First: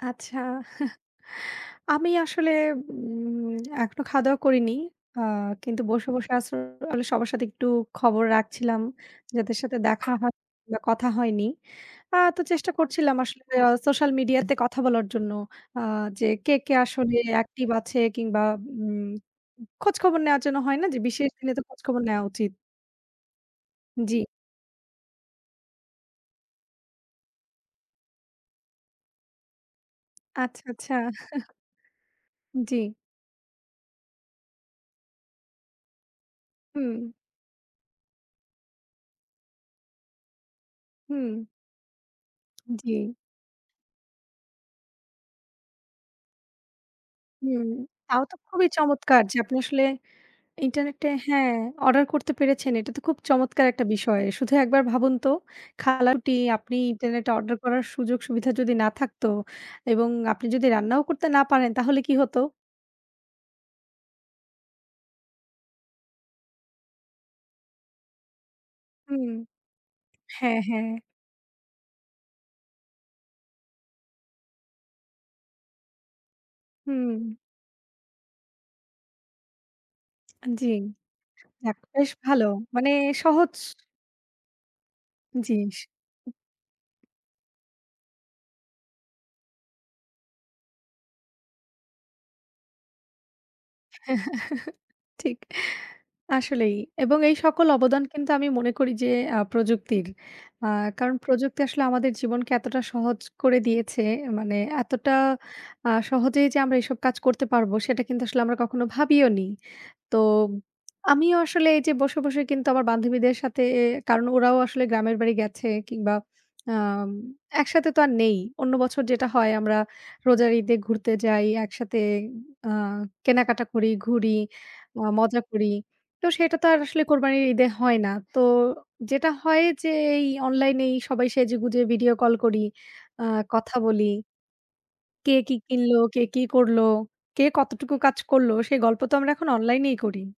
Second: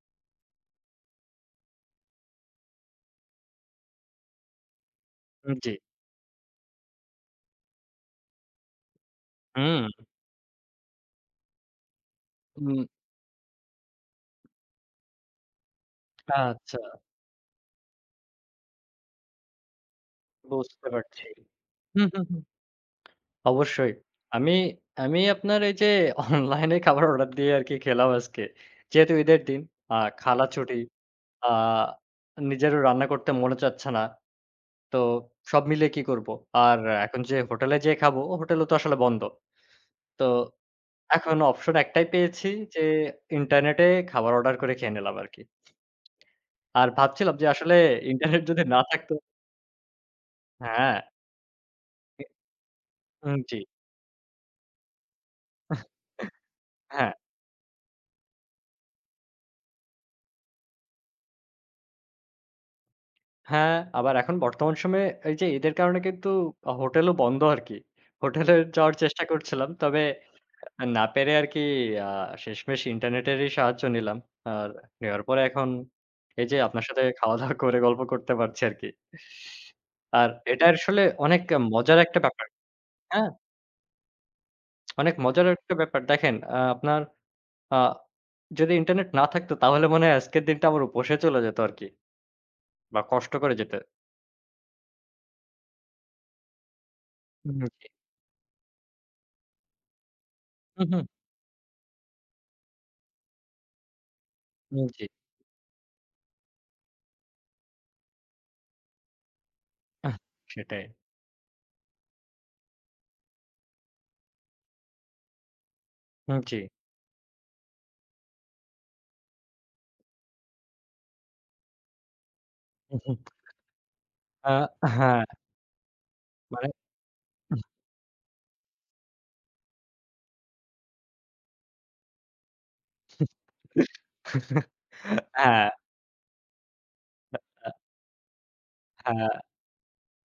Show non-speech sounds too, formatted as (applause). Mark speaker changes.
Speaker 1: আচ্ছা। (chuckles) আমি আসলে, উম এখনো খাওয়া-দাওয়া করিনি। আ
Speaker 2: হু, জ্বী।
Speaker 1: কিন্তু বসে, বসে আসলে সবার সাথে একটু খবর রাখছিলাম। যাদের সাথে
Speaker 2: হুম।
Speaker 1: দেখা হয়নি বা কথা হয়নি। আ তো চেষ্টা
Speaker 2: হুম।
Speaker 1: করছিলাম আসলে সোশ্যাল মিডিয়াতে কথা বলার জন্য। আ যে কে, কে
Speaker 2: আচ্ছা।
Speaker 1: আসলে অ্যাক্টিভ আছে কিংবা উম উ খোঁজখবর নেওয়ার জন্য হয় না?
Speaker 2: বুঝতে
Speaker 1: যে বিশেষ
Speaker 2: পারছি।
Speaker 1: দিনে তো খোঁজখবর
Speaker 2: হু, হু,
Speaker 1: নেয়া
Speaker 2: হু।
Speaker 1: উচিত।
Speaker 2: অবশ্যই।
Speaker 1: জ্বি।
Speaker 2: আমি, আমি আপনার এইযে, অনলাইনে খাবার অর্ডার দিয়ে আরকি খেলাম আজকে। যেহেতু ঈদের দিন, আ খালা
Speaker 1: আচ্ছা,
Speaker 2: ছুটি।
Speaker 1: আচ্ছা।
Speaker 2: আ
Speaker 1: (chuckles)
Speaker 2: নিজেরও
Speaker 1: জ্বি।
Speaker 2: রান্না করতে মনে চাচ্ছে না। তো সব মিলিয়ে কি করবো? আর
Speaker 1: হুম।
Speaker 2: এখন যে হোটেলে যেয়ে খাবো, হোটেলেও তো আসলে বন্ধ। তো
Speaker 1: হুম।
Speaker 2: এখন অপশন একটাই পেয়েছি যে,
Speaker 1: জ্বি।
Speaker 2: ইন্টারনেটে খাবার অর্ডার করে খেয়ে নিলাম আরকি। আর ভাবছিলাম যে
Speaker 1: হু,
Speaker 2: আসলে
Speaker 1: তাও তো
Speaker 2: ইন্টারনেট যদি
Speaker 1: খুবই
Speaker 2: না থাকতো
Speaker 1: চমৎকার যে আপনি আসলে,
Speaker 2: হ্যাঁ।
Speaker 1: ইন্টারনেটে হ্যাঁ অর্ডার করতে পেরেছেন, এটা তো খুব
Speaker 2: হু, জ্বি।
Speaker 1: চমৎকার একটা বিষয়। শুধু একবার ভাবুন তো
Speaker 2: (chuckles)
Speaker 1: খালাটি আপনি
Speaker 2: হ্যাঁ।
Speaker 1: ইন্টারনেটে অর্ডার করার সুযোগ সুবিধা যদি না থাকতো এবং আপনি যদি রান্নাও করতে না পারেন, তাহলে কি হতো?
Speaker 2: হ্যাঁ, আবার এখন বর্তমান সময়ে এইযে ঈদের কারণে কিন্তু আ হোটেলও বন্ধ আরকি। হোটেলে যাওয়ার চেষ্টা
Speaker 1: হুম।
Speaker 2: করছিলাম। তবে
Speaker 1: হ্যাঁ,
Speaker 2: আ
Speaker 1: হ্যাঁ।
Speaker 2: না পেরে আরকি আ শেষমেষ ইন্টারনেটেরই সাহায্য নিলাম। আর নেওয়ার পরে এখন এইযে আপনার সাথে
Speaker 1: হুম।
Speaker 2: খাওয়া-দাওয়া করে গল্প করতে পারছি আরকি। আর, এটা
Speaker 1: জ্বি।
Speaker 2: আসলে অনেক এ
Speaker 1: যাক
Speaker 2: মজার
Speaker 1: বেশ
Speaker 2: একটা
Speaker 1: ভালো।
Speaker 2: ব্যাপার।
Speaker 1: মানে
Speaker 2: হ্যাঁ?
Speaker 1: সহজ
Speaker 2: (smacks lips) অনেক মজার একটা
Speaker 1: জিস
Speaker 2: ব্যাপার। দেখেন আ আপনার আ যদি ইন্টারনেট না থাকতো তাহলে মনে হয় আজকের দিনটা আমার উপসে চলে যেত আরকি। বা কষ্ট করে যেতে
Speaker 1: (chuckles) ঠিক। আসলেই। এবং এই
Speaker 2: উম
Speaker 1: সকল
Speaker 2: জি।
Speaker 1: অবদান কিন্তু আমি মনে করি যে আ প্রযুক্তির। আ
Speaker 2: হুম, হুম।
Speaker 1: কারণ প্রযুক্তি আসলে আমাদের জীবনকে এতটা সহজ করে দিয়েছে। এ মানে
Speaker 2: হুম, জ্বী।
Speaker 1: এতটা আ সহজেই যে আমরা এসব কাজ করতে পারব সেটা কিন্তু আসলে আমরা কখনো ভাবিওনি। তো
Speaker 2: আহ! সেটাই।
Speaker 1: আমিও আসলে এইযে বসে, বসে কিন্তু আমার বান্ধবীদের সাথে এ কারণ ওরাও আসলে গ্রামের বাড়ি গেছে কিংবা
Speaker 2: হু, জ্বী।
Speaker 1: আম একসাথে তো আর নেই, অন্য বছর যেটা হয় আমরা রোজার ঈদে ঘুরতে যাই একসাথে আ কেনাকাটা করি, ঘুরি
Speaker 2: আ
Speaker 1: আ
Speaker 2: হ্যাঁ।
Speaker 1: মজা করি। তো সেটা তো
Speaker 2: মানে
Speaker 1: আর আসলে কোরবানির ঈদে হয় না, তো যেটা হয় যে এই অনলাইনেই সবাই সেজেগুঁজে ভিডিও কল করি, আ কথা বলি।
Speaker 2: (chuckles)
Speaker 1: কে কি
Speaker 2: হ্যাঁ
Speaker 1: কিনলো? কে কি করলো? কে কতটুকু কাজ করলো? সে গল্প
Speaker 2: হ্যাঁ,
Speaker 1: তো আমরা
Speaker 2: হ্যাঁ।
Speaker 1: এখন অনলাইনেই করি।